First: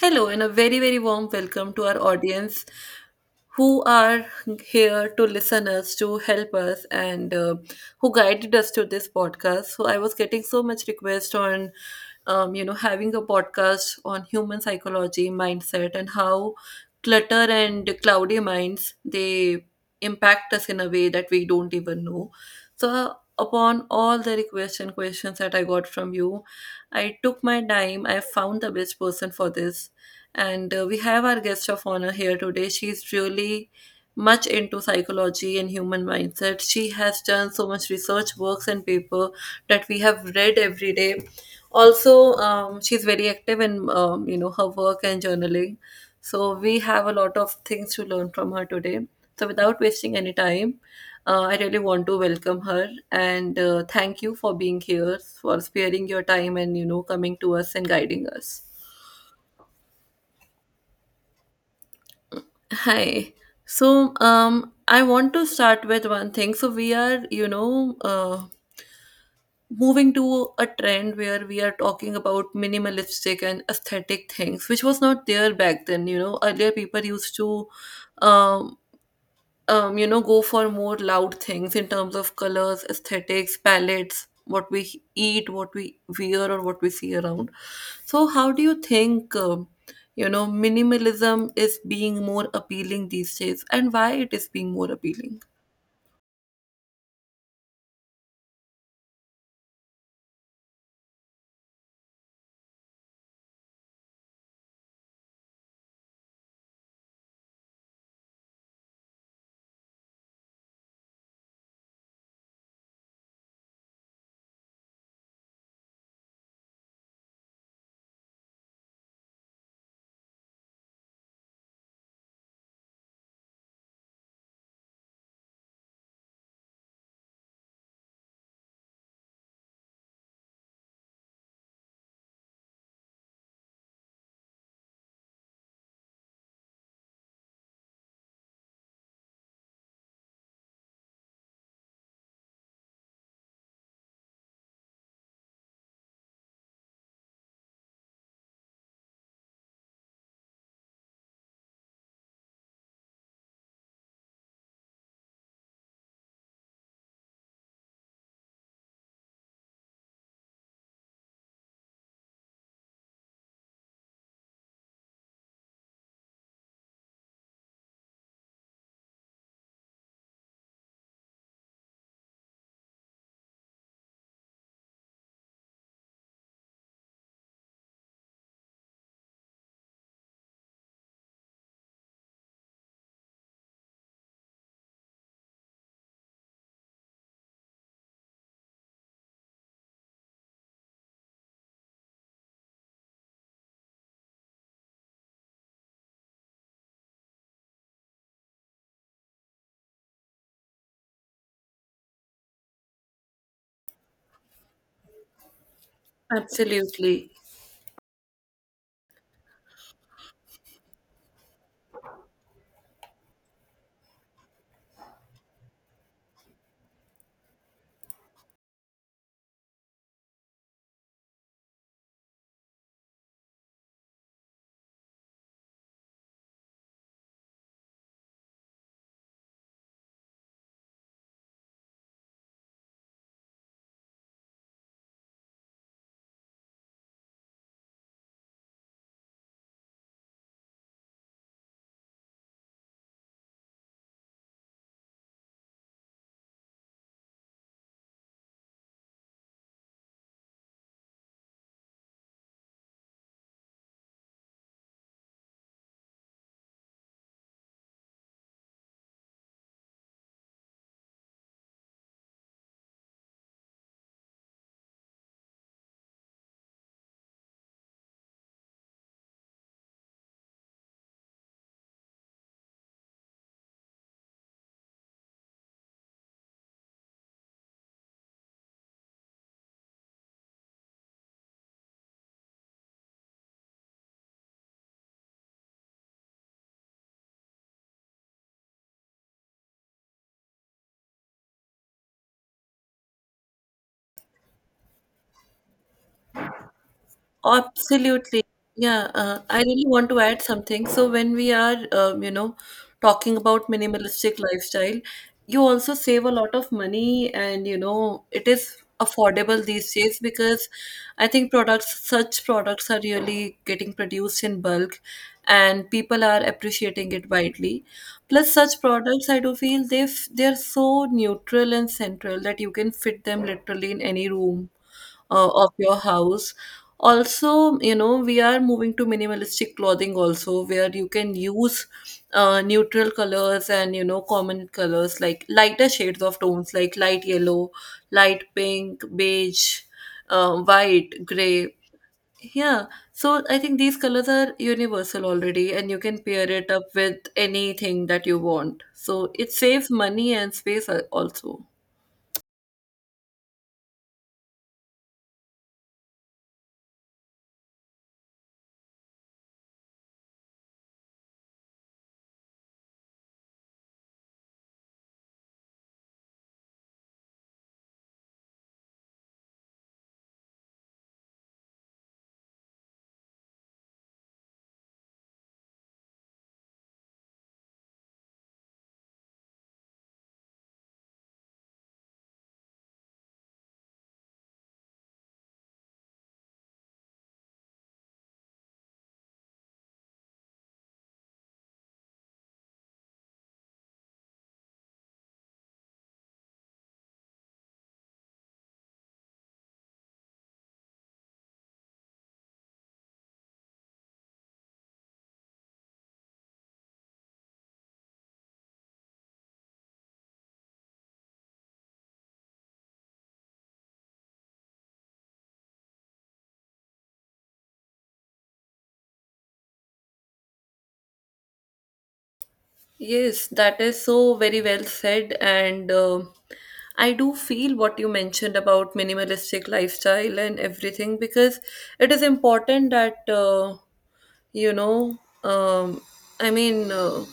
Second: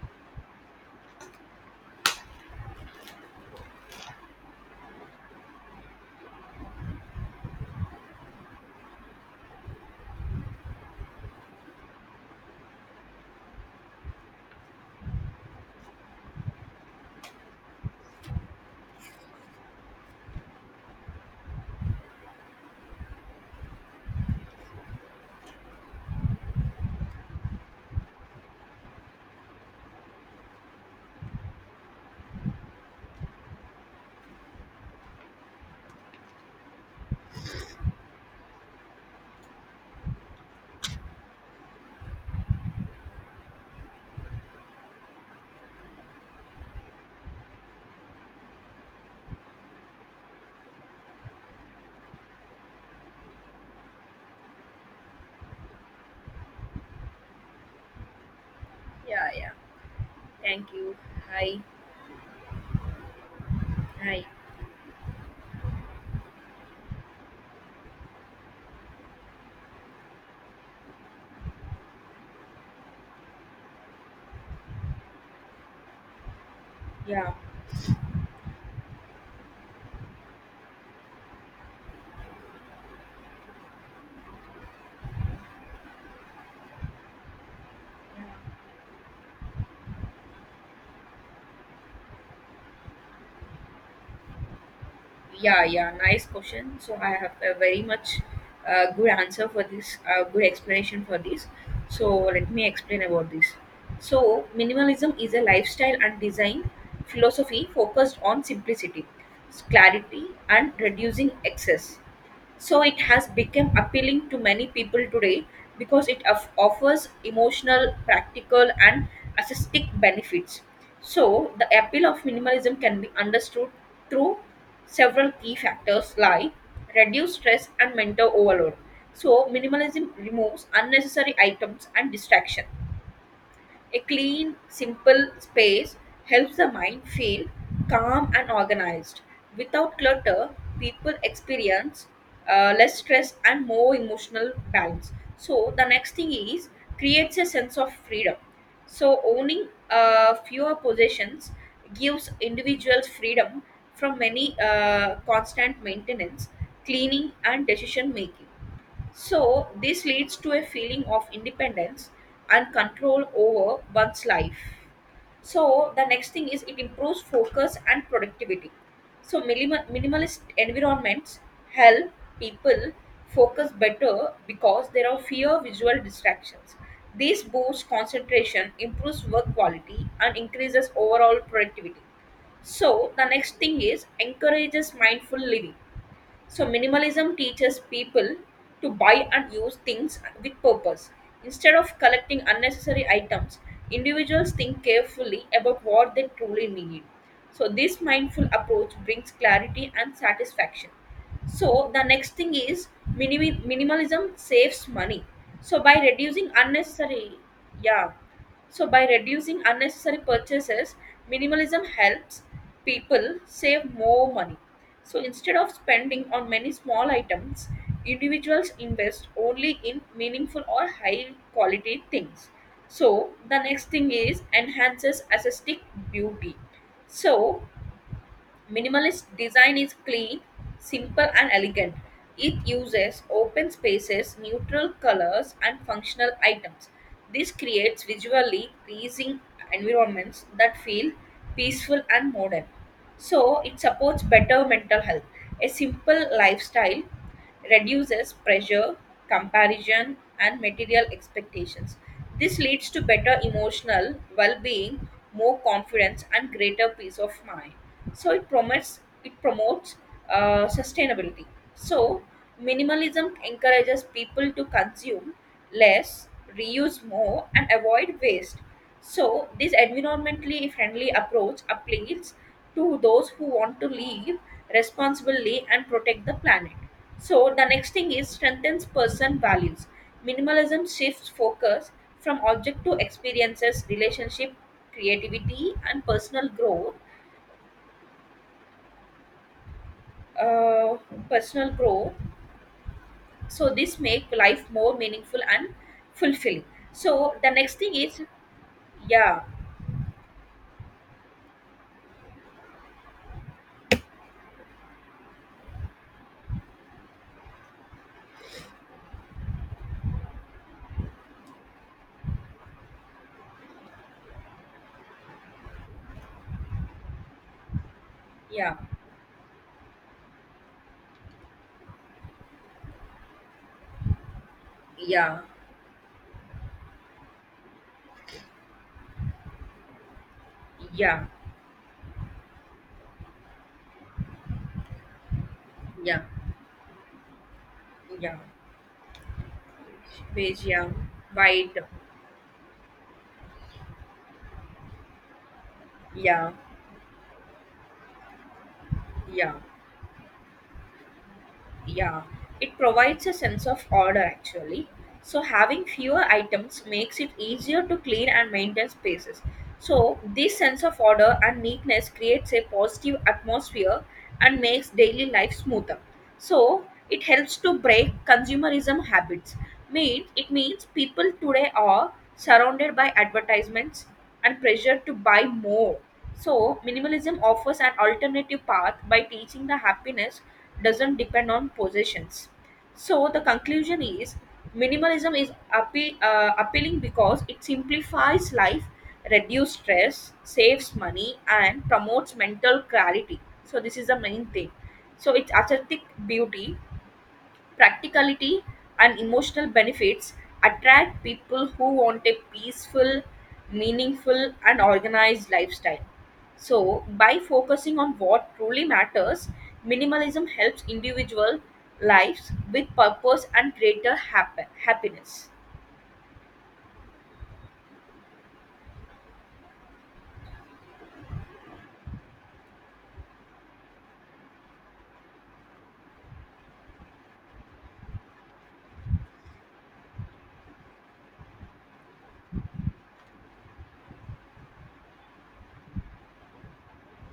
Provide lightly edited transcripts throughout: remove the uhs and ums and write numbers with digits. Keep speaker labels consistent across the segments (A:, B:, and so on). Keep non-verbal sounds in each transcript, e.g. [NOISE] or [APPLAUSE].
A: Hello, and a very, very warm welcome to our audience who are here to listen us, to help us, and who guided us to this podcast. So, I was getting so much request on, having a podcast on human psychology, mindset, and how clutter and cloudy minds they impact us in a way that we don't even know. So, upon all the requests and questions that I got from you, I took my time, I found the best person for this. And We have our guest of honor here today. She's really much into psychology and human mindset. She has done so much research works and paper that we have read every day. Also, she's very active in her work and journaling. So we have a lot of things to learn from her today. So without wasting any time, I really want to welcome her and thank you for being here, for sparing your time and coming to us and guiding us.
B: Yeah, yeah. Thank you. Hi.
A: Hi. So,
B: Hi.
A: I want to start with one thing. So, we are, moving to a trend where we are talking about minimalistic and aesthetic things, which was not there back then. You know, earlier people
B: Yeah.
A: used to um go for more loud things in terms of colors, aesthetics, palettes, what we eat, what we wear, or what we see around. So, how do you think, minimalism is being more appealing these days and why it is being more appealing?
B: Yeah, yeah. Nice question. So I have a very much good answer for this, good explanation for this. So let me explain about this. So minimalism is a lifestyle and design philosophy focused on simplicity, clarity, and reducing excess. So it has become appealing to many people today because offers emotional, practical, and aesthetic benefits. So the appeal of minimalism can be understood through several key factors, like reduce stress and mental overload. So minimalism removes unnecessary items and distraction. A clean, simple space helps the mind feel calm and organized. Without clutter, people experience less stress and more emotional balance. So, the next thing is creates a sense of freedom. So, owning fewer possessions gives individuals freedom from many constant maintenance, cleaning, and decision making. So, this leads to a feeling of independence and control over one's life. So, the next thing is it improves focus and productivity. So, minimalist environments help people focus better because there are fewer visual distractions. This boosts concentration, improves work quality, and increases overall productivity. So, the next thing is encourages mindful living. So, minimalism teaches people to buy and use things with purpose. Instead of collecting unnecessary items, individuals think carefully about what they truly need. So, this mindful approach brings clarity and satisfaction. So, the next thing is minimalism saves money. So, by reducing
A: Absolutely.
B: unnecessary, yeah. So, by reducing unnecessary purchases, minimalism helps people save more money. So, instead of spending on many small items, individuals invest only in meaningful or high quality things. So, the next thing is enhances aesthetic beauty. So, minimalist design is clean, simple, and elegant. It uses open spaces, neutral colors, and functional items. This creates visually pleasing environments that feel peaceful and modern. So, it supports better mental health. A simple lifestyle reduces pressure, comparison, and material expectations. This leads to better emotional well being, more confidence, and greater peace of mind. So, it promotes sustainability. So, minimalism encourages people to consume less, reuse more, and avoid waste. So, this environmentally friendly approach appeals to those who want to live responsibly and protect the planet. So the next thing is strengthens person values. Minimalism shifts focus from object to experiences, relationship, creativity, and personal growth. Uh, personal growth. So this make life more meaningful and fulfilling. So the next thing is
A: Absolutely. Yeah,
B: yeah,
A: I really want to add something. So when we are, talking about minimalistic lifestyle, you also save a lot of money and, you know, it is affordable these days because I think products, such products are really getting produced in bulk and people are appreciating it widely. Plus,
B: yeah,
A: such products, I do feel they're so neutral and central that you can fit them literally in any room
B: yeah,
A: of your house. Also, you know, we are moving to minimalistic clothing also, where you
B: yeah,
A: can use neutral colors and, you know, common colors like lighter shades
B: yeah,
A: of tones like light yellow,
B: yeah.
A: light pink, beige,
B: Beige, yeah.
A: white, gray.
B: White,
A: Yeah, so I think these colors are universal already, and you can pair
B: yeah,
A: it up with anything that you want. So
B: yeah,
A: it
B: yeah.
A: saves money and space also.
B: Yeah, it provides a sense of order actually. So having fewer items makes it easier to clean and maintain spaces. So this sense of order and neatness creates a positive atmosphere and makes daily life smoother. So it helps to break consumerism habits. Mean it means people today are surrounded by advertisements and pressure to buy more. So minimalism offers an alternative path by teaching the happiness doesn't depend on possessions. So the conclusion is minimalism is appealing because it simplifies life, reduces stress, saves money, and promotes mental clarity. So this is the main thing. So it's aesthetic beauty, practicality, and emotional benefits attract people who want a peaceful, meaningful, and organized lifestyle. So, by focusing on what truly matters, minimalism helps individual lives with purpose and greater happiness.
A: Yes, that is so very well said. And I do feel what you mentioned about minimalistic lifestyle and everything because it is important that you know um, I mean uh,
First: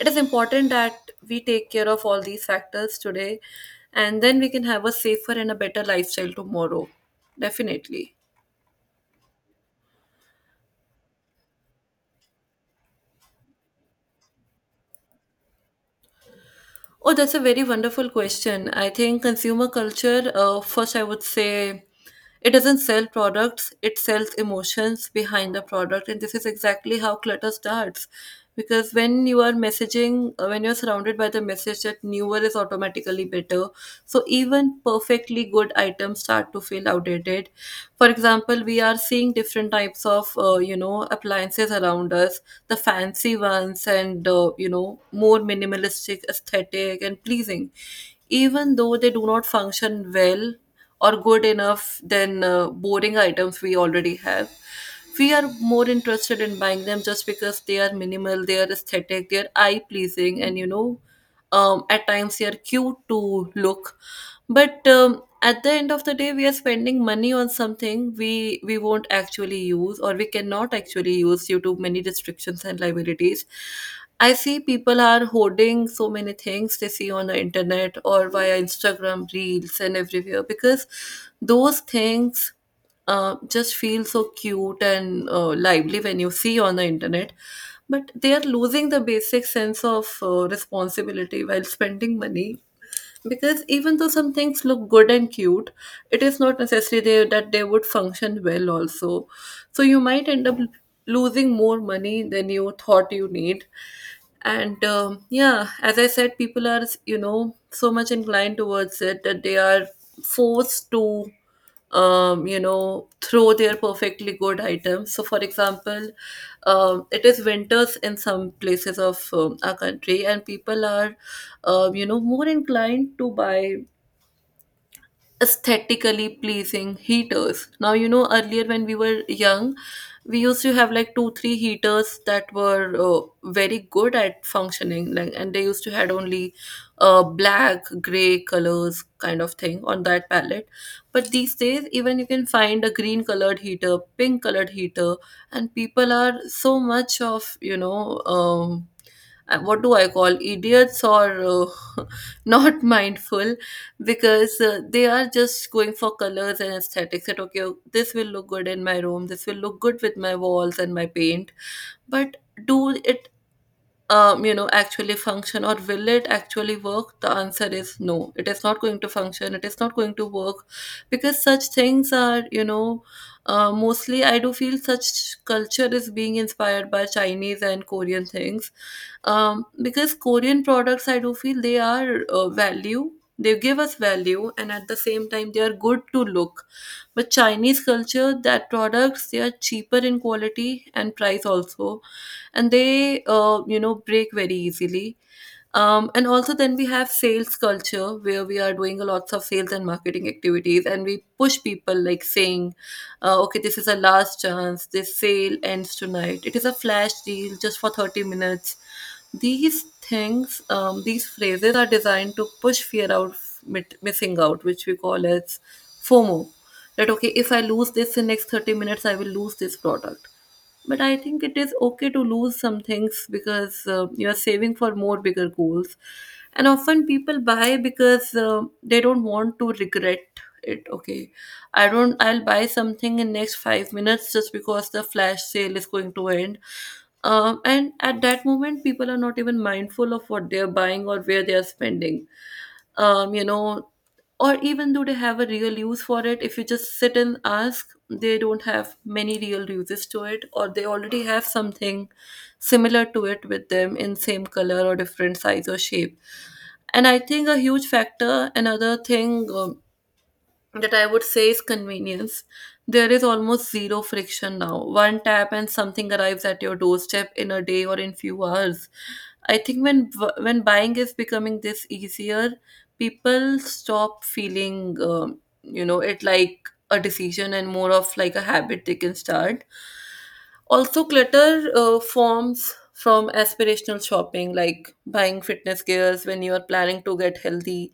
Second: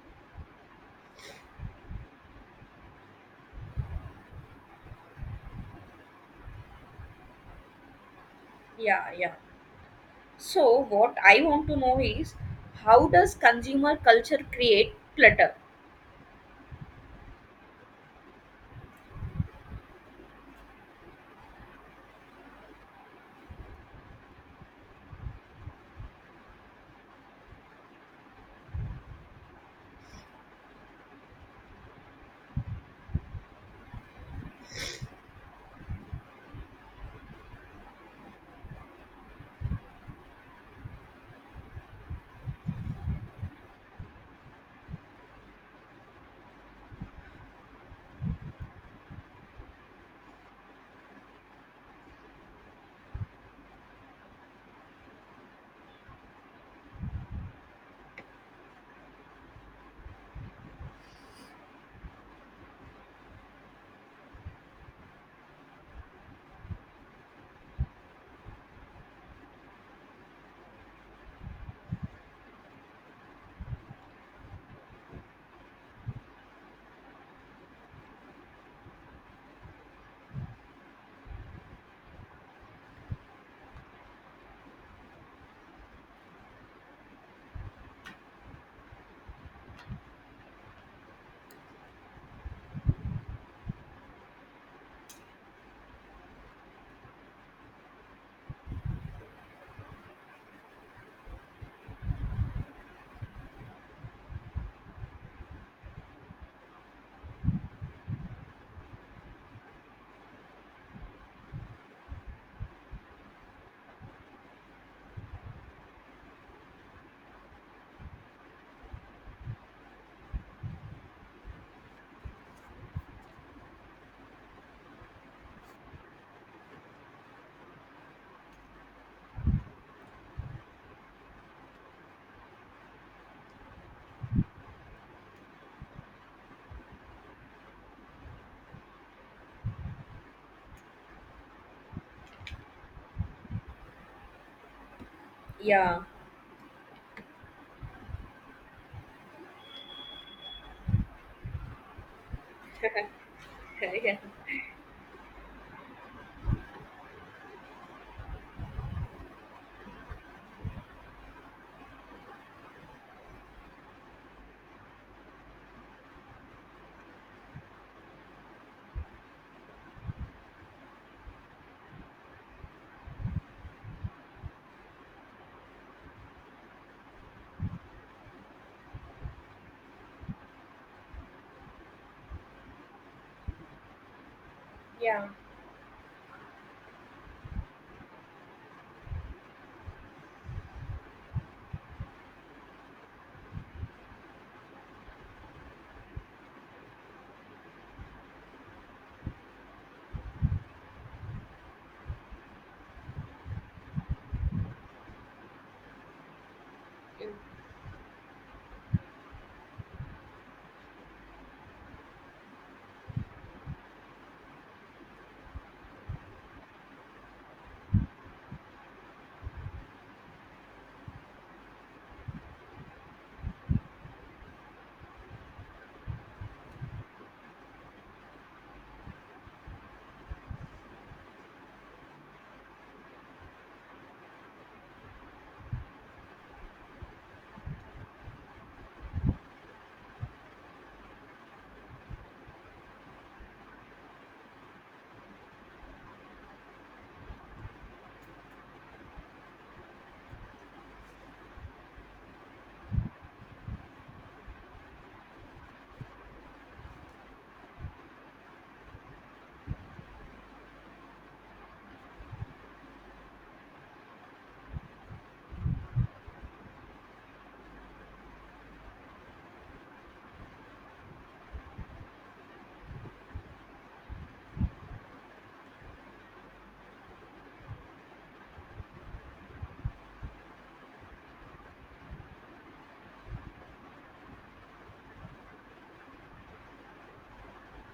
A: it is important that we take care of all these factors today and then we can have a safer and a better lifestyle tomorrow. Definitely.
B: Yeah, yeah. So, what I want to know is how does consumer culture create clutter?
A: Oh, that's a very wonderful question. I think consumer culture, first, I would say it doesn't sell products, it sells emotions behind the product. And this is exactly how clutter starts. Because when you're surrounded by the message that newer is automatically better, so even perfectly good items start to feel outdated. For example, we are seeing different types of appliances around us, the fancy ones and more minimalistic, aesthetic and pleasing. Even though they do not function well or good enough than boring items we already have, we are more interested in buying them just because they are minimal, they are aesthetic, they are eye pleasing, and at times they are cute to look, but at the end of the day we are spending money on something we won't actually use or we cannot actually use due to many restrictions and liabilities. I see people are hoarding so many things they see on the internet or via Instagram reels and everywhere because those things just feel so cute and lively when you see on the internet, but they are losing the basic sense of responsibility while spending money, because even though some things look good and cute, it is not necessary that they would function well also, so you might end up losing more money than you thought you need. And yeah, as I said, people are, you know, so much inclined towards it that they are forced to, throw their perfectly good items. So, for example, it is winters in some places of our country, and people are, more inclined to buy aesthetically pleasing heaters. Now, you know, earlier when we were young, we used to have like two, three heaters that were very good at functioning, like, and they used to had only black, gray colors kind of thing on that palette. But these days, even you can find a green colored heater, pink colored heater, and
B: Yeah.
A: people are so much of you know. What do I call, idiots or uh, [LAUGHS] not mindful,
B: [LAUGHS] Yeah.
A: because they are just going for colors and aesthetics that okay, this will look good in my room, this will look good with my walls and my paint, but do it, actually function or will it actually work? The answer is no. It is not going to function. It is not going to work, because such things are, you know, mostly I do feel such culture is being inspired by Chinese and Korean things, because Korean products I do feel they are value. They give us value and at the
B: Yeah.
A: same time they are good to look. But Chinese culture, that products they are cheaper in quality and price also, and they break very easily. And also, then we have sales culture where we are doing lots of sales and marketing activities and we push people like saying, okay, this is a last chance, this sale ends tonight, it is a flash
B: Yeah.
A: deal just for 30 minutes. These things, these phrases are designed to push fear out of missing out, which we call as FOMO. That okay, if I lose this in next 30 minutes, I will lose this product. But I think it is okay to lose some things because you are saving for more bigger goals. And often people buy because they don't want to regret it. Okay, I don't I'll buy something in next 5 minutes just because the flash sale is going to end. And at that moment people are not even mindful of what they're buying or where they are spending. Um, you know, or even though they have a real use for it, if you just sit and ask, they don't have many real uses to it, or they already have something similar to it with them in same color or different size or shape. And I think a huge factor, another thing that I would say is convenience. There is almost zero friction now. One tap and something arrives at your doorstep in a day or in few hours. I think when buying is becoming this easier, people stop feeling, it like a decision and more of like a habit they can start. Also, clutter forms from aspirational shopping, like buying fitness gears when you are planning to get healthy,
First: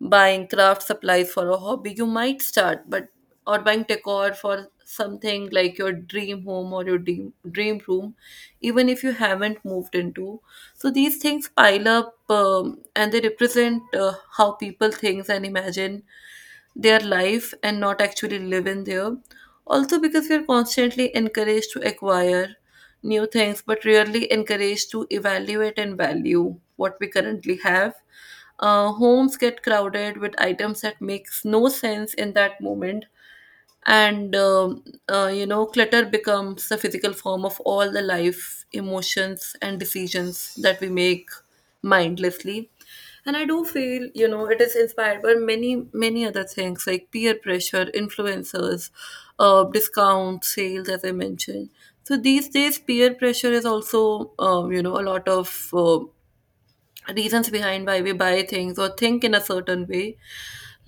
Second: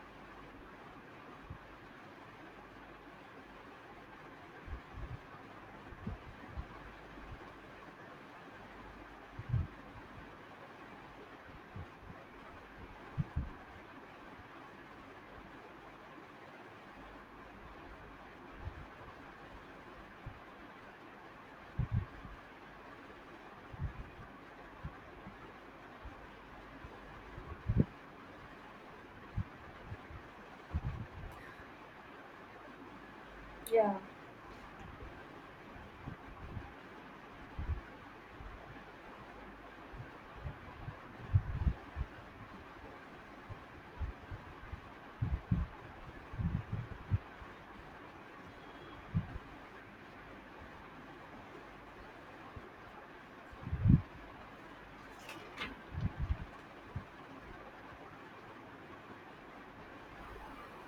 A: buying craft supplies for a hobby you might start, but or buying decor for something like your dream home or your dream room, even if you haven't moved into. So these things pile up, and they represent how people think and imagine their life and not actually live in there, also because we are constantly encouraged to acquire new things, but rarely encouraged to evaluate and value what we currently have. Homes get crowded with items that makes no sense in that moment,
B: Yeah.
A: and clutter becomes the physical form of all the life emotions and decisions that we make mindlessly. And I do feel, you know, it is inspired by many, many other things like peer pressure, influencers, discount sales as I mentioned. So these days peer pressure is also, a lot of reasons behind why we buy things or think in a certain way,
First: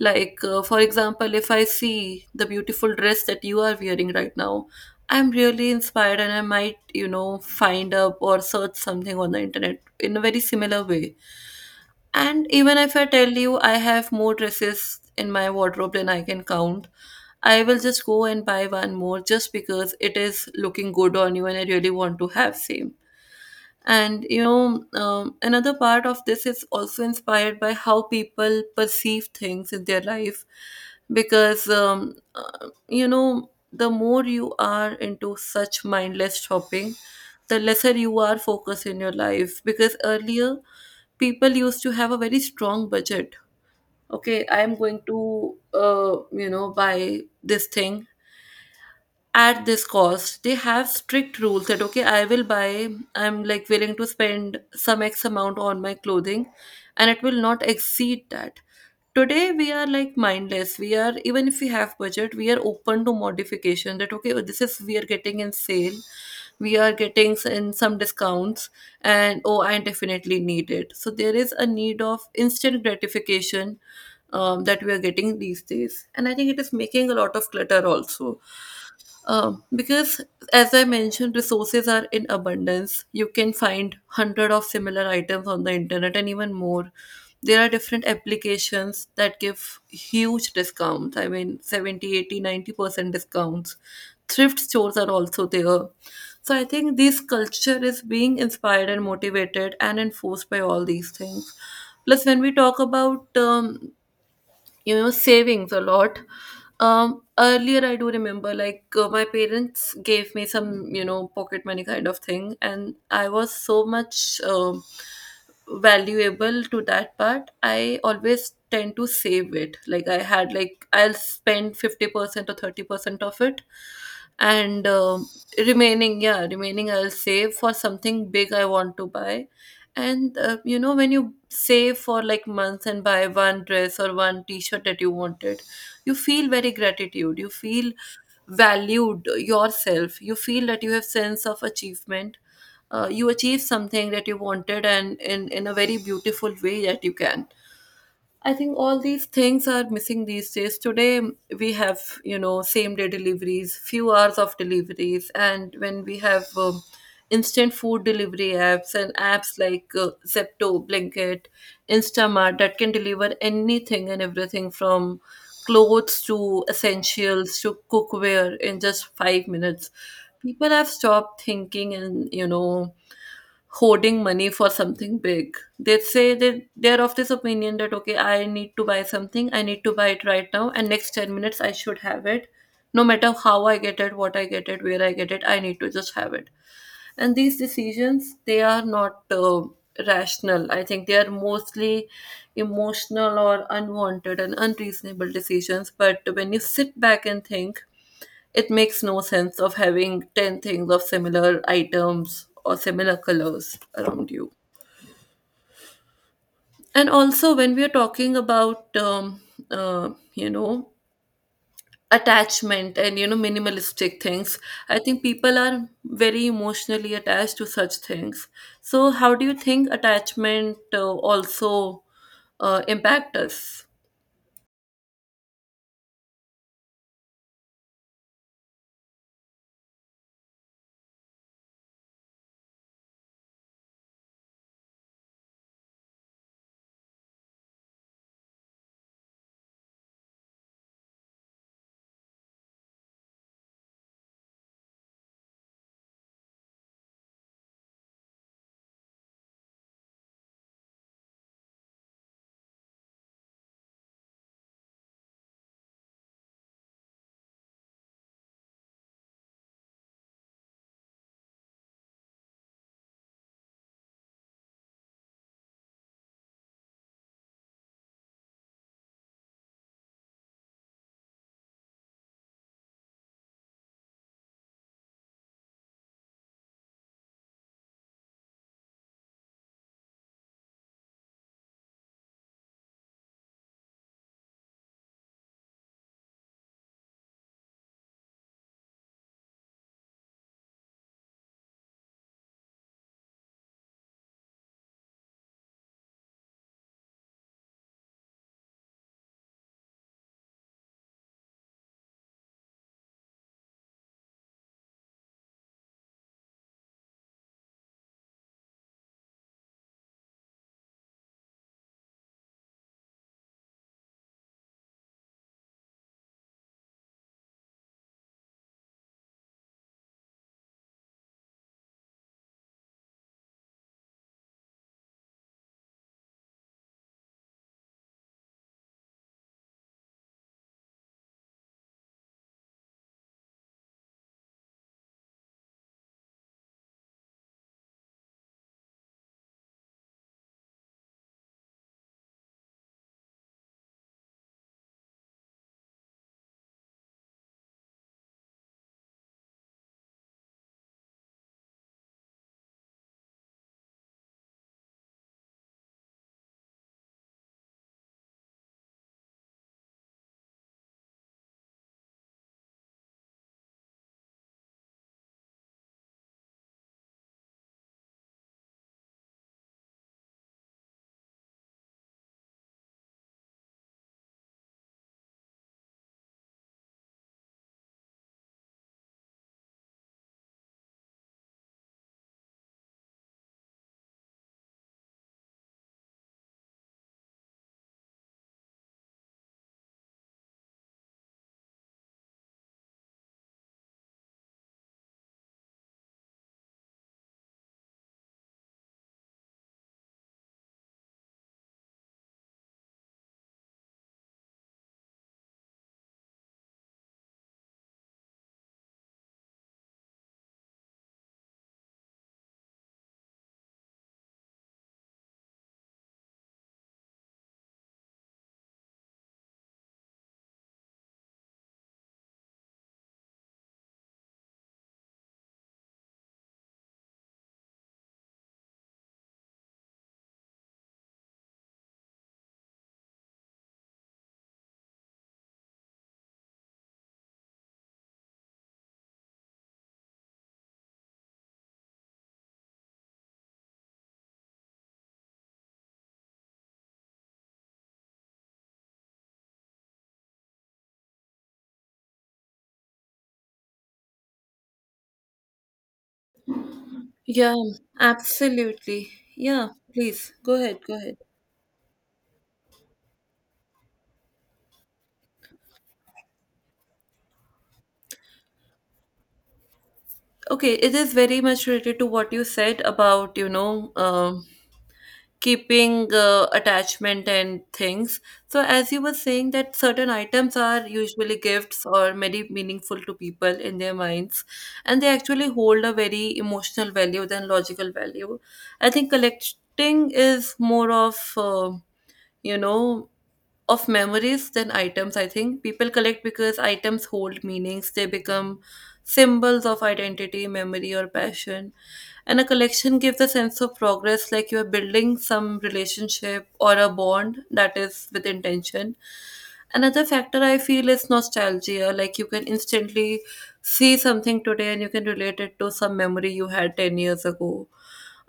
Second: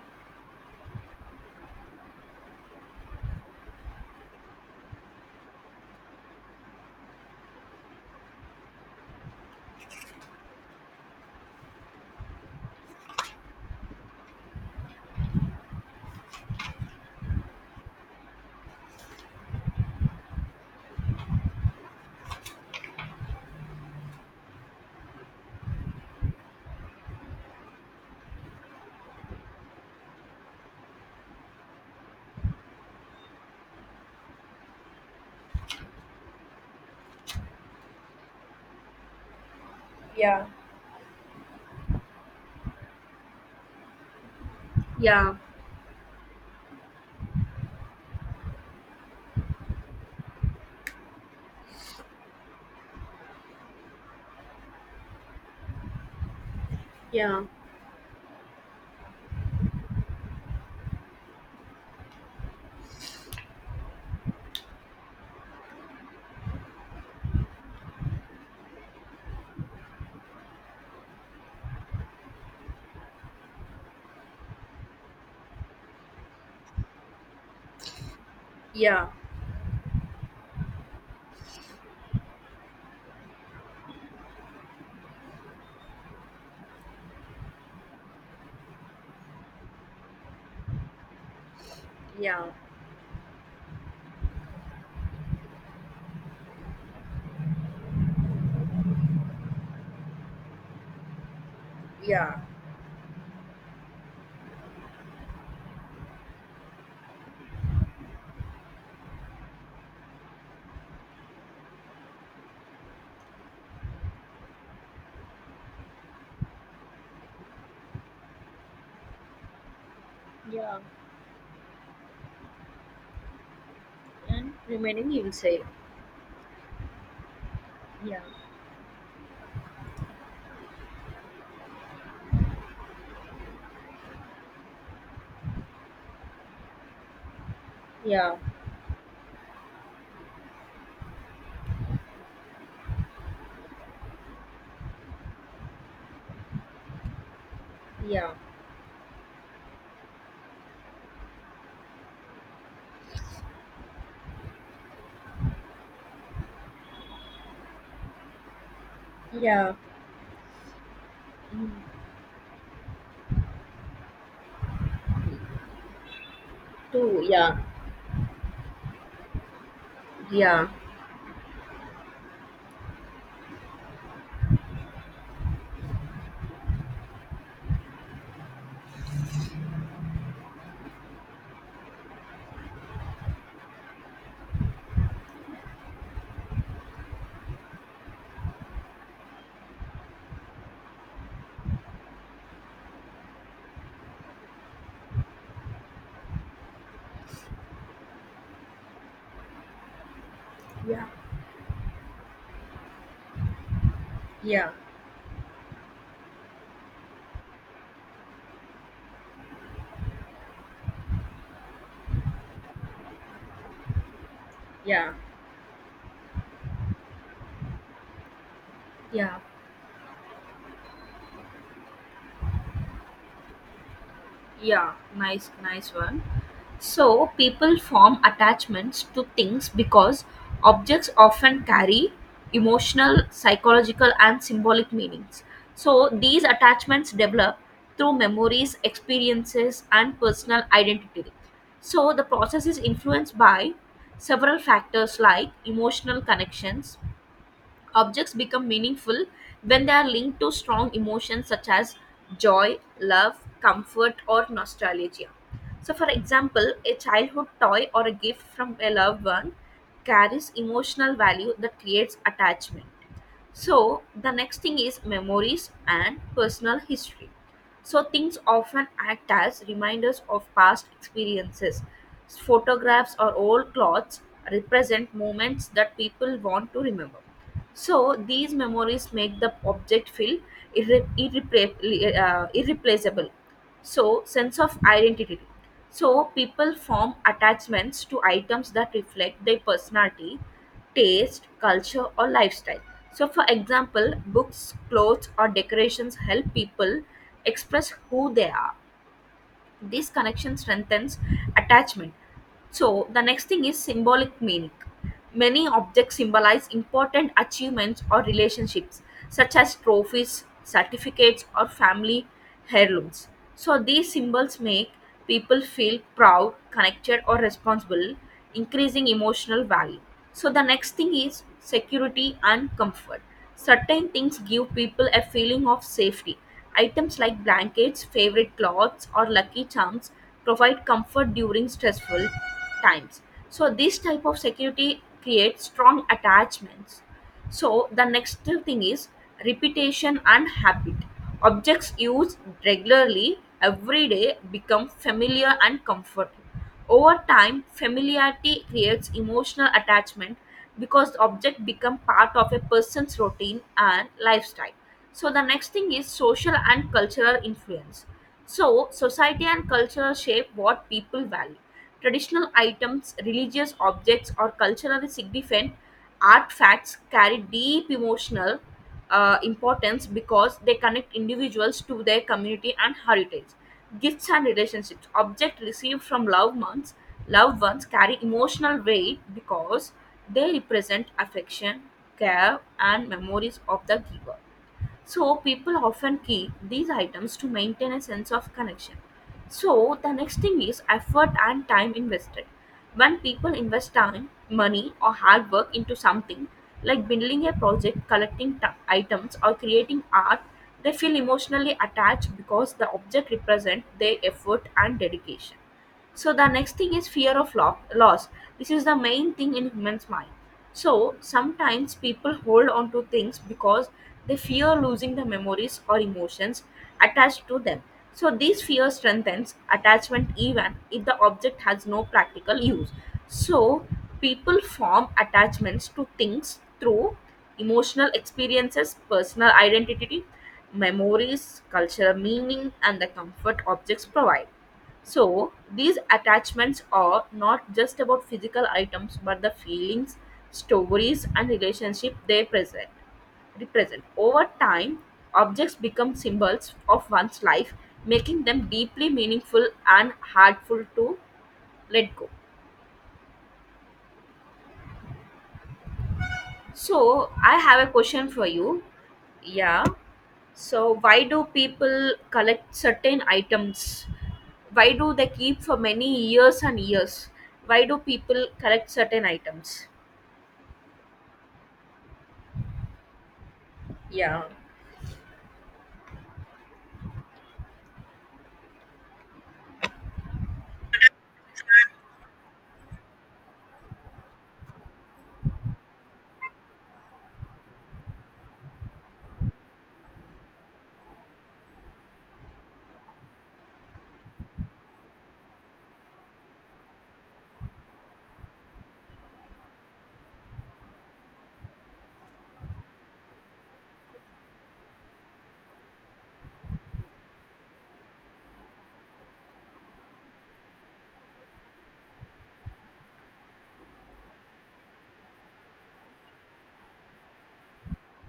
A: like, for example, if I see the beautiful dress that you are wearing right now, I'm really inspired and I might, you know, find up or search something on the internet in a very similar way. And even if I tell you I have more dresses in my wardrobe than I can count, I will just go and buy one more just because it is looking good on you and I really want to have same. And another part of this is also inspired by how people perceive things in their life, because the more you are into such mindless shopping, the lesser you are focused in your life. Because earlier, people used to have a very strong budget. Okay, I am going
B: Yeah.
A: to, buy this thing at this cost. They have strict rules that, okay, I will buy. I'm like willing to spend some x amount on my clothing, and it will
B: Yeah.
A: not exceed that. Today we are like mindless. We are, even if we have budget, we are open to modification, that okay, this is we are getting in sale. We are getting in some discounts, and oh, I definitely need it. So there is a need of instant gratification that we are getting these days. And I think it is making a lot of clutter also.
B: Yeah.
A: Because, as I mentioned, resources are in abundance. You can find hundred of similar items on the internet and even more. There are different applications that give huge discounts. I mean, 70, 80,
B: Yeah,
A: 90% discounts. Thrift stores are also there. So I think this culture is being inspired and motivated and enforced by all these things. Plus,
B: yeah,
A: when we talk about savings a lot. Earlier, I do remember, like, my parents gave me some pocket money kind of thing, and I was so much valuable to that part. I always tend to save it. Like, I had,
B: yeah,
A: like, I'll spend 50% or 30% of it.
B: and
A: And
B: remaining inside.
A: remaining, yeah, remaining, I'll save for
B: Yeah.
A: something big I want to buy. And you know, when you save for like months and buy one dress or one t-shirt that you wanted, you feel very gratitude. You feel
B: Yeah,
A: valued yourself. You feel that you have sense of achievement. You achieve something that you wanted, and in a very beautiful way that you can.
B: yeah,
A: I think all these things are missing these days. Today we have, you know, same day deliveries, few hours of deliveries. And when we have instant food delivery apps and apps
B: yeah,
A: like Zepto, Blinkit,
B: mm,
A: Instamart that can deliver anything and everything from clothes to
B: two, yeah,
A: essentials to cookware in just 5 minutes,
B: yeah.
A: people have stopped thinking and, you know, hoarding money for something big. They say that they're of this opinion that, okay, I need to buy something, I need to buy it right now, and next 10 minutes I should have it. No matter how I get it, what I get it, where I get it, I need to just have it. And these decisions, they are not rational. I think they are mostly emotional or unwanted and unreasonable decisions. But when you sit back and think, it makes no sense of having 10 things of
B: Yeah.
A: similar items or similar colors around you.
B: Yeah,
A: And also, when we are talking about, uh, you know, attachment and, you know, minimalistic things, I
B: yeah,
A: think people are very emotionally attached to such things. So, how
B: yeah,
A: do you think attachment also impact us?
B: yeah. Nice, nice one. So, people form attachments to things because objects often carry emotional, psychological, and symbolic meanings. So, these attachments develop through memories, experiences, and personal identity. So, the process is influenced by several factors like emotional connections. Objects become meaningful when they are linked to strong emotions such as joy, love, comfort, or nostalgia. So, for example, a childhood toy or a gift from a loved one carries emotional value that creates attachment. So, the next thing is memories and personal history. So things often act as reminders of past experiences. Photographs or old clothes represent moments that people want to remember. So these memories make the object feel irreplaceable. So sense of identity. So people form attachments to items that reflect their personality, taste, culture, or lifestyle. So, for example, books, clothes, or decorations help people express who they are. This connection strengthens attachment. So the next thing is symbolic meaning. Many objects symbolize important achievements or relationships, such as trophies, certificates, or family heirlooms. So these symbols make people feel proud, connected, or responsible, increasing emotional value. So the next thing is security and comfort. Certain things give people a feeling of safety. Items like blankets, favorite clothes, or lucky charms provide comfort during stressful times. So this type of security creates strong attachments. So the next thing is repetition and habit. Objects used regularly every day become familiar and comfortable. Over time, familiarity creates emotional attachment because the object become part of a person's routine and lifestyle. So the next thing is social and cultural influence. So society and culture shape what people value. Traditional items, religious objects, or culturally significant artifacts carry deep emotional importance because they connect individuals to their community and heritage. Gifts and relationships. Objects received loved ones carry emotional weight because they represent affection, care, and memories of the giver. So people often keep these items to maintain a sense of connection. So the next thing is effort and time invested. When people invest time, money, or hard work into something, like building a project, items, or creating art, they feel emotionally attached because the object represents their effort and dedication. So the next thing is fear of loss. This is the main thing in humans mind. So sometimes people hold on to things because they fear losing the memories or emotions attached to them. So this fear strengthens attachment even if the object has no practical use. So people form attachments to things through emotional experiences, personal identity, memories, cultural meaning, and the comfort objects provide. So, these attachments are not just about physical items but the feelings, stories, and relationship they present represent. Over time, objects become symbols of one's life, making them deeply meaningful and hardful to let go. So,
A: Yeah,
B: I have a question for you.
A: absolutely. Yeah,
B: Yeah.
A: please go ahead. Go
B: So,
A: ahead.
B: why do people collect certain items? Why do they keep for many years and years? Why do people collect certain items?
A: Okay, it is very much related to what you said about, you know,
B: Yeah.
A: keeping attachment and things. So, as you were saying, that certain items are usually gifts or very meaningful to people in their minds, and they actually hold a very emotional value than logical value. I think collecting is more of you know of memories than items. I think people collect because items hold meanings. They become symbols of identity, memory, or passion. And a collection gives a sense of progress, like you're building some relationship or a bond that is with intention. Another factor I feel is nostalgia. Like, you can instantly see something today and you can relate it to some memory you had 10 years ago.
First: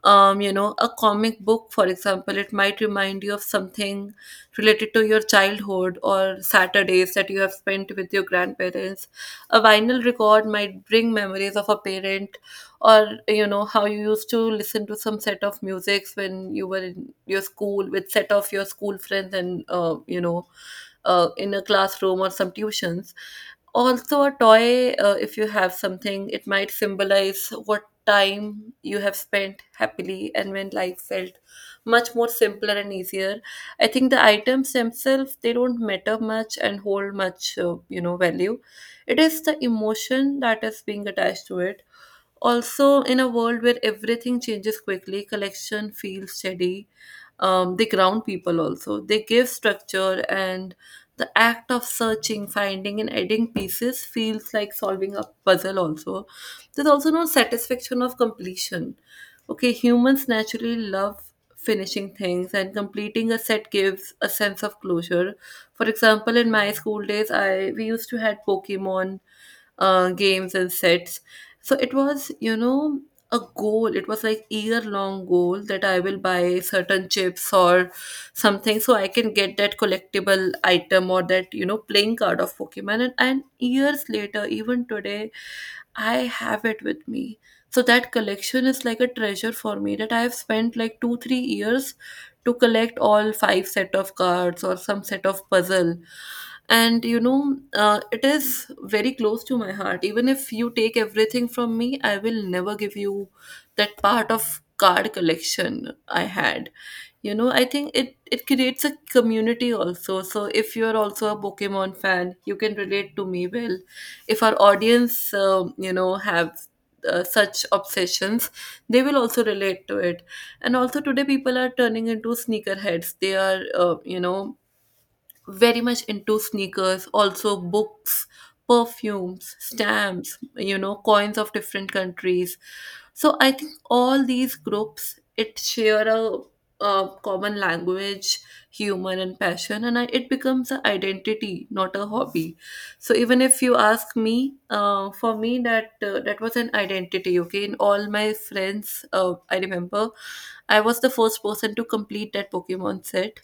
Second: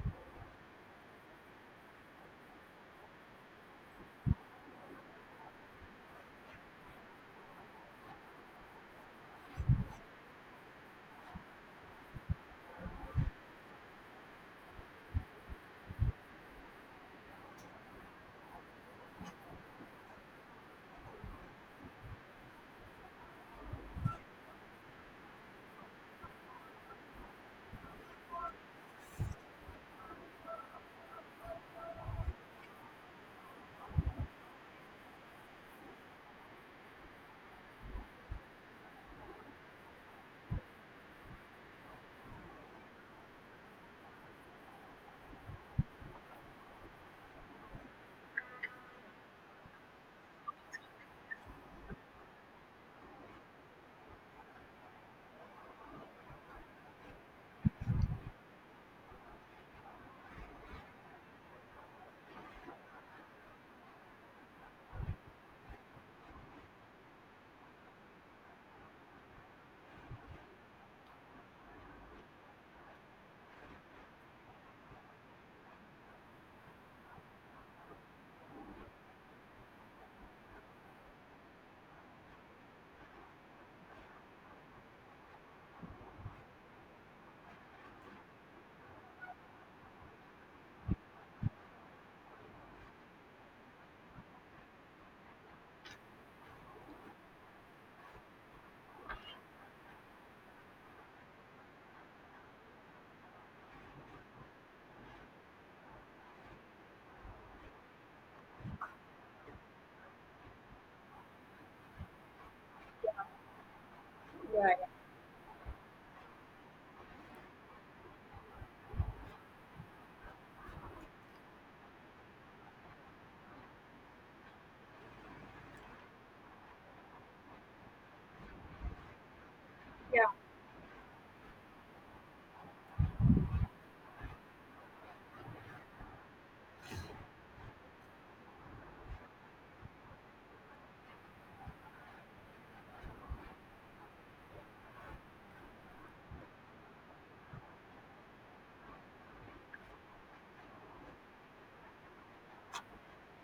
A: A comic book, for example, it might remind you of something related to your childhood or Saturdays that you have spent with your grandparents. A vinyl record might bring memories of a parent, or, you know, how you used to listen to some set of musics when you were in your school with set of your school friends. And, in a classroom or some tuitions. Also, a toy, if you have something, it might symbolize what time you have spent happily and when life felt much more simpler and easier. I think the items themselves they don't matter much and hold much value. It is the emotion that is being attached to it. Also, in a world where everything changes quickly, collection feels steady. They ground people also. They give structure, and the act of searching, finding, and adding pieces feels like solving a puzzle also. There's also no satisfaction of completion. Okay, humans naturally love finishing things, and completing a set gives a sense of closure. For example, in my school days, I we used to had Pokemon games and sets. So it was, you know, a goal. It was like year long goal that I will buy certain chips or something so I can get that collectible item, or that, you know, playing card of Pokemon. And years later, even today, I have it with me. So that collection is like a treasure for me that I have spent like two, 3 years to collect all five set of cards or some set of puzzle. And you know, it is very close to my heart. Even if you take everything from me, I will never give you that part of card collection I had. You know, I think it creates a community also. So if you're also a Pokemon fan, you can relate to me well. If our
B: Yeah.
A: audience have such obsessions, they will also relate to it. And also today, people are turning into sneakerheads. They are, very much into sneakers, also books, perfumes,
B: Yeah.
A: stamps, you know, coins of different countries. So I think all these groups it share a common language, humor, and passion. And it becomes an identity, not a hobby. So even if you ask me, for me, that was an identity. Okay, in all my friends, I remember I was the first person to complete that Pokemon set.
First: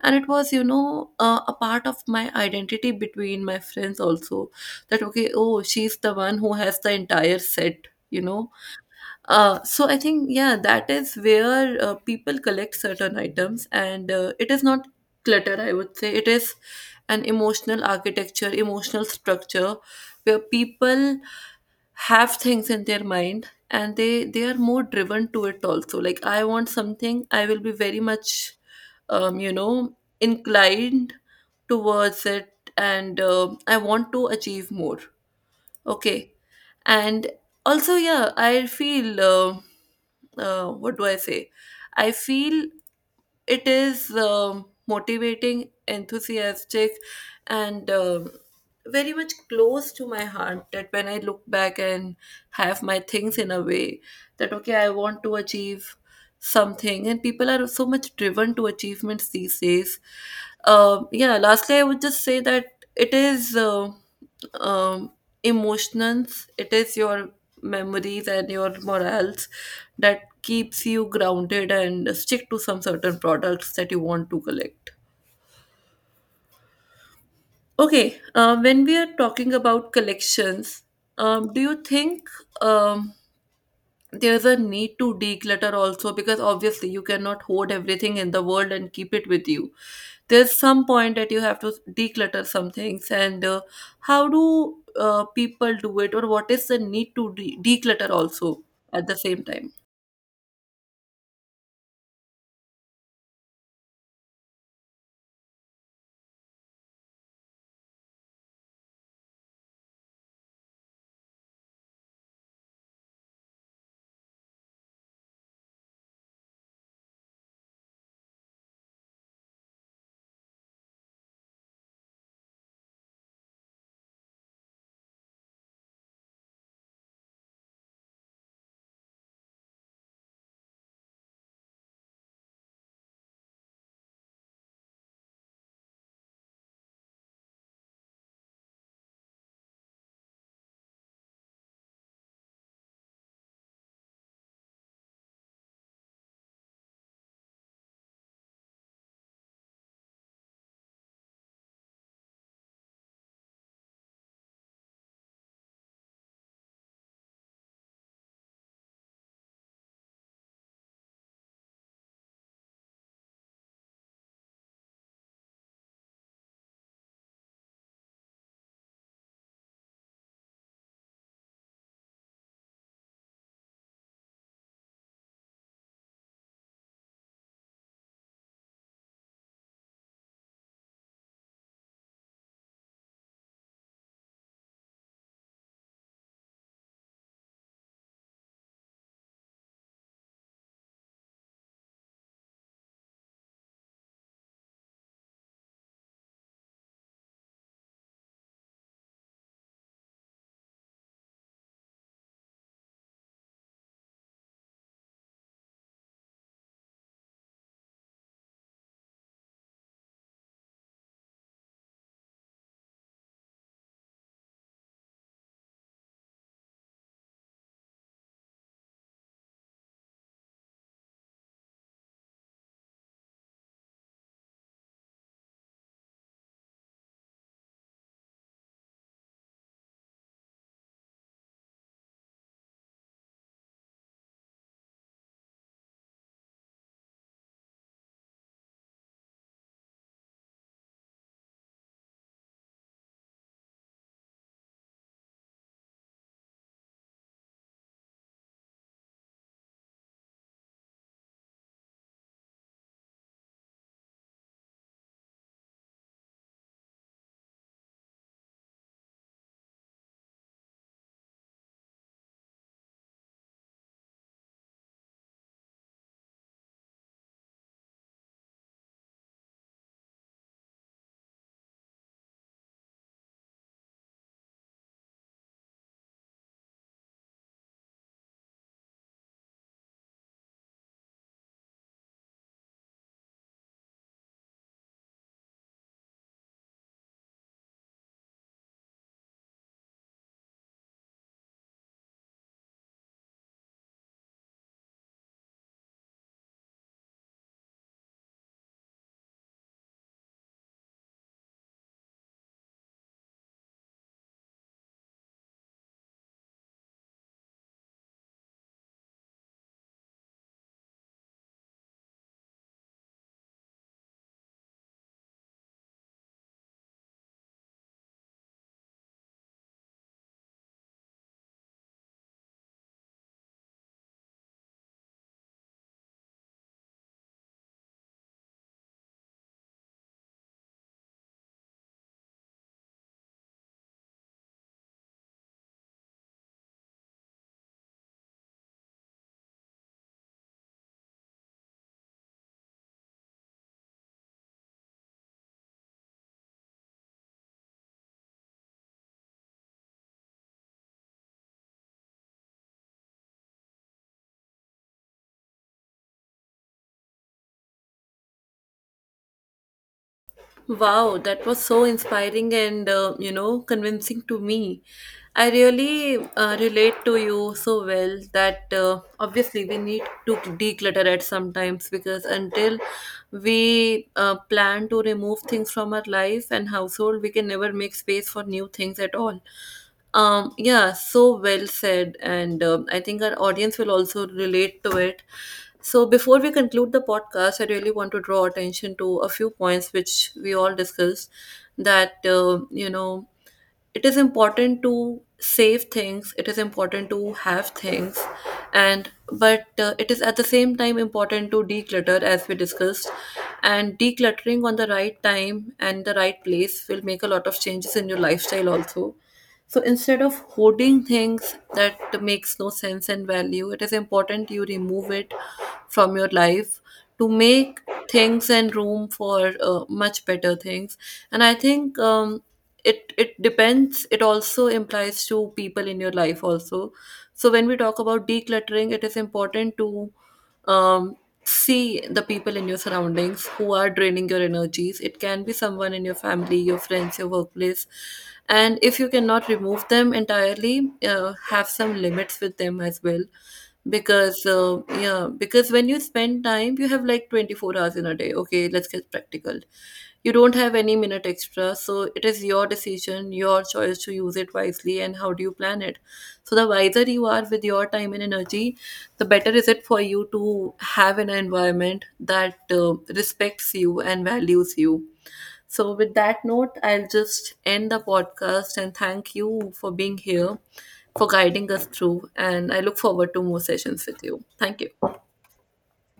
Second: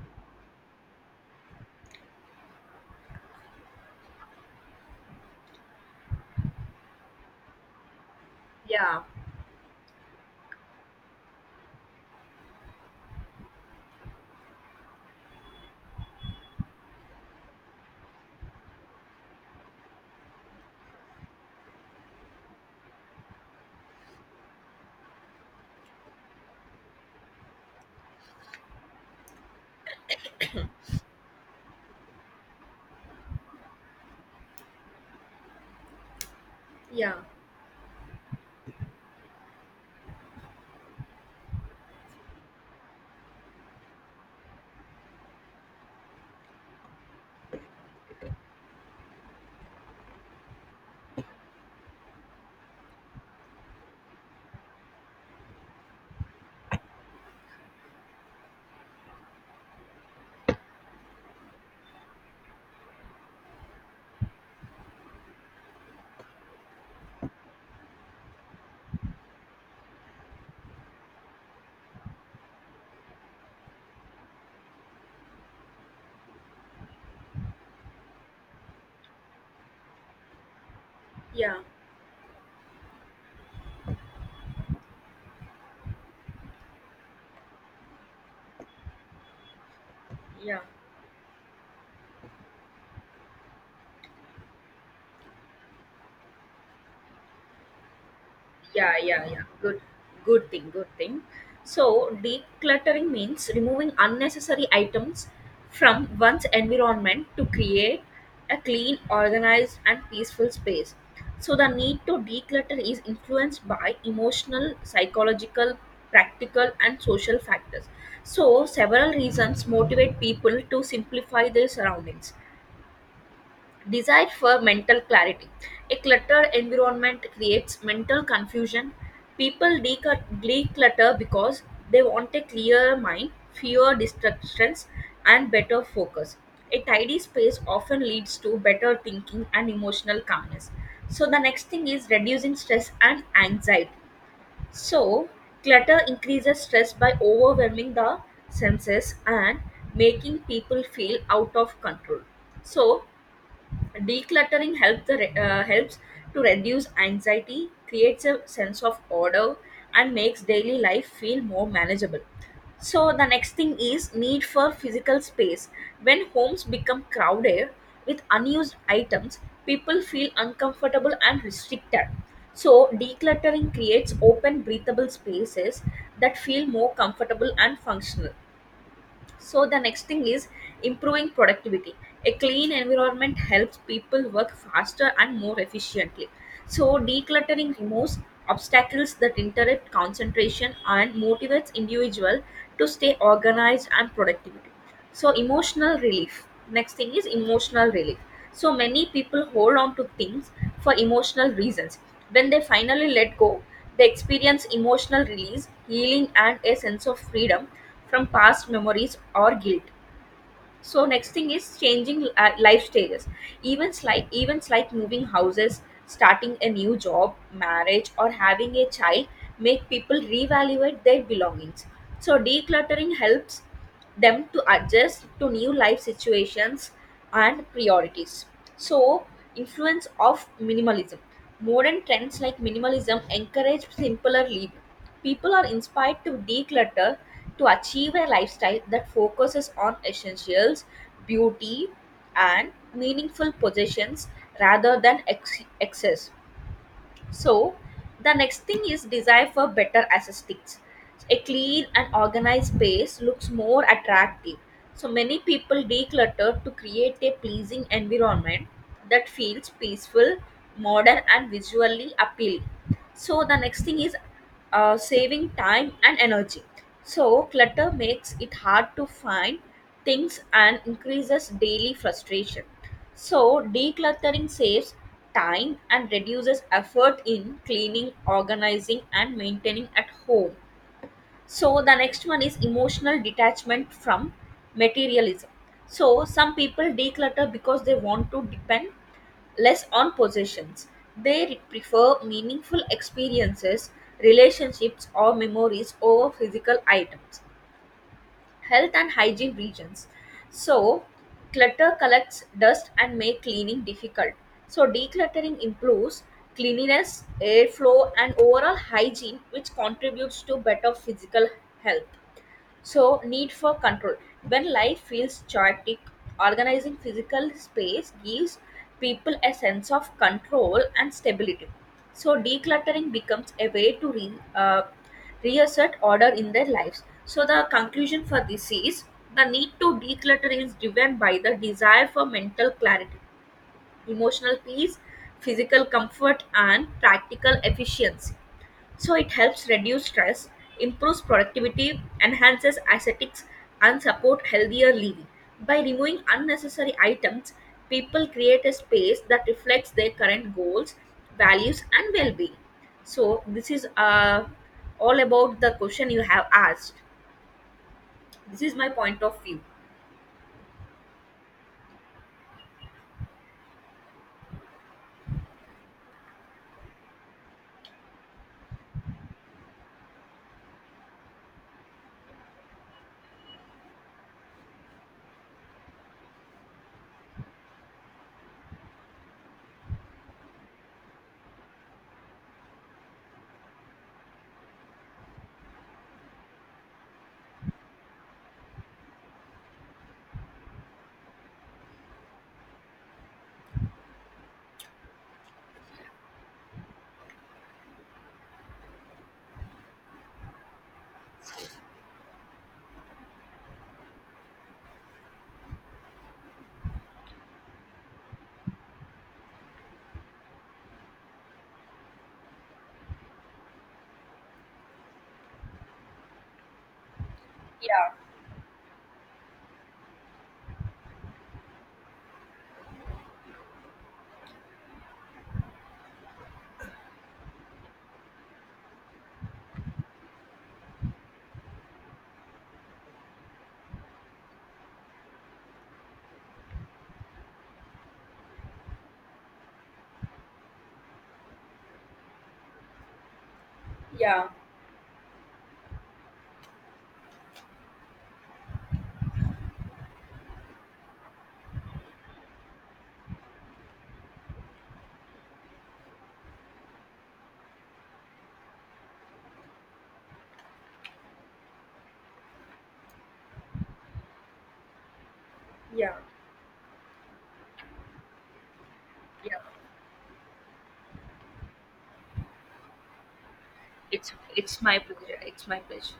A: And it was, you know, a part of my identity between my friends also. That, okay, oh, she's the one who has the entire set, you know.
B: Yeah.
A: So I think, yeah, that is where people collect certain items. And it is not clutter, I would say. It is an emotional architecture, emotional structure, where people have things in their mind, and they are more driven to it also. Like, I want something, I will be very much um you know inclined towards it. And I want to achieve more. Okay.
B: Yeah.
A: And also, yeah, I feel, what do I say, I feel it is motivating, enthusiastic, and very much close to my heart. That when I look back and have my things in a way that, okay, I want to achieve something, and people are so much driven to achievements these days. Yeah, lastly, I would just say that it is um, emotions. It is your memories and your morals that keeps you grounded and stick to some certain products that you want to collect. Okay, when we are talking about collections,
B: Yeah.
A: do you think um, there's a need to declutter also? Because obviously, you cannot hoard everything in the world and keep it with you. There's
B: Yeah.
A: some point that you have to declutter some things. And how do people do it, or what is the need to declutter also
B: Yeah.
A: at the
B: Yeah. Yeah.
A: same time?
B: Good. Good thing. Good thing. So decluttering means removing unnecessary items from one's environment to create a clean, organized, and peaceful space. So the need to declutter is influenced by emotional, psychological, practical, and social factors. So several reasons motivate people to simplify their surroundings. Desire for mental clarity. A cluttered environment creates mental confusion. People declutter because they want a clear mind, fewer distractions, and better focus. A tidy space often leads to better thinking and emotional calmness. So, the next thing is reducing stress and anxiety. So, clutter increases stress by overwhelming the senses and making people feel out of control. So, decluttering helps to reduce anxiety, creates a sense of order, and makes daily life feel more manageable. So the next thing is need for physical space. When homes become crowded with unused items, people feel uncomfortable and restricted. So decluttering creates open breathable spaces that feel more comfortable and functional. So the next thing is improving productivity. A clean environment helps people work faster and more efficiently. So decluttering removes obstacles that interrupt concentration and motivates individual to stay organized and productivity. So emotional relief next thing is emotional relief. So many people hold on to things for emotional reasons. When they finally let go, they experience emotional release, healing, and a sense of freedom from past memories or guilt. So next thing is changing life stages. Even like events like moving houses, starting a new job, marriage, or having a child make people reevaluate their belongings. So decluttering helps them to adjust to new life situations and priorities. So influence of minimalism. Modern trends like minimalism encourage simpler living. People are inspired to declutter to achieve a lifestyle that focuses on essentials, beauty, and meaningful possessions rather than excess. So, the next thing is desire for better aesthetics. A clean and organized space looks more attractive. So, many people declutter to create a pleasing environment that feels peaceful, modern, and visually appealing. So, the next thing is saving time and energy. So, clutter makes it hard to find things and increases daily frustration. So, decluttering saves time and reduces effort in cleaning, organizing, and maintaining at home. So the next one is emotional detachment from materialism. So some people declutter because they want to depend less on possessions. They prefer meaningful experiences, relationships, or memories over physical items. Health and hygiene regions. So clutter collects dust and make cleaning difficult. So decluttering improves cleanliness, airflow, and overall hygiene, which contributes to better physical health. So, need for control. When life feels chaotic, organizing physical space gives people a sense of control and stability. So, decluttering becomes a way to reassert order in their lives. So, the conclusion for this is the need to declutter is driven by the desire for mental clarity, emotional peace, physical comfort, and practical efficiency. So it helps reduce stress, improves productivity, enhances aesthetics, and support healthier living. By removing unnecessary items, people create a space that reflects their current goals, values, and well-being. So this is all about the question you have asked. This is my point of view.
A: Wow, that was so inspiring and convincing to me. I really relate to you so well that obviously we need to declutter at sometimes, because until we plan to remove things from our life and household, we can never make space for new things at all. Yeah, so well said, and I think our audience will also relate to it. So, before we conclude the podcast, I really want to draw attention to a few points which we all discussed. That, it is important to save things, it is important to have things. And but it is at the same time important to declutter as we discussed. And decluttering on the right time and the right place will make a lot of changes in your lifestyle also. So instead of hoarding things that makes no sense and value, it is important you remove it from your life, to make
B: Yeah,
A: things and room for much better things. And I think it depends. It also implies to people in your life also. So when we talk about decluttering, it is important to um, see the people in your surroundings who are draining your energies. It can be someone in your family, your friends, your workplace. And if you cannot remove them entirely, have some limits with them as well.
B: yeah,
A: Because because when you spend time, you have like 24 hours in a day. Okay, let's get practical. You don't have any minute extra. So it is your decision, your choice to use it wisely, and how do you plan it. So the wiser you are with your time and energy, the better is it for you to have an environment that respects you and values you. So, with
B: yeah,
A: that note, I'll just end the podcast and thank
B: yeah.
A: you for being here, for guiding us through. And I look forward to more sessions with
B: It's
A: you. Thank
B: it's my
A: you.
B: pleasure. It's my pleasure.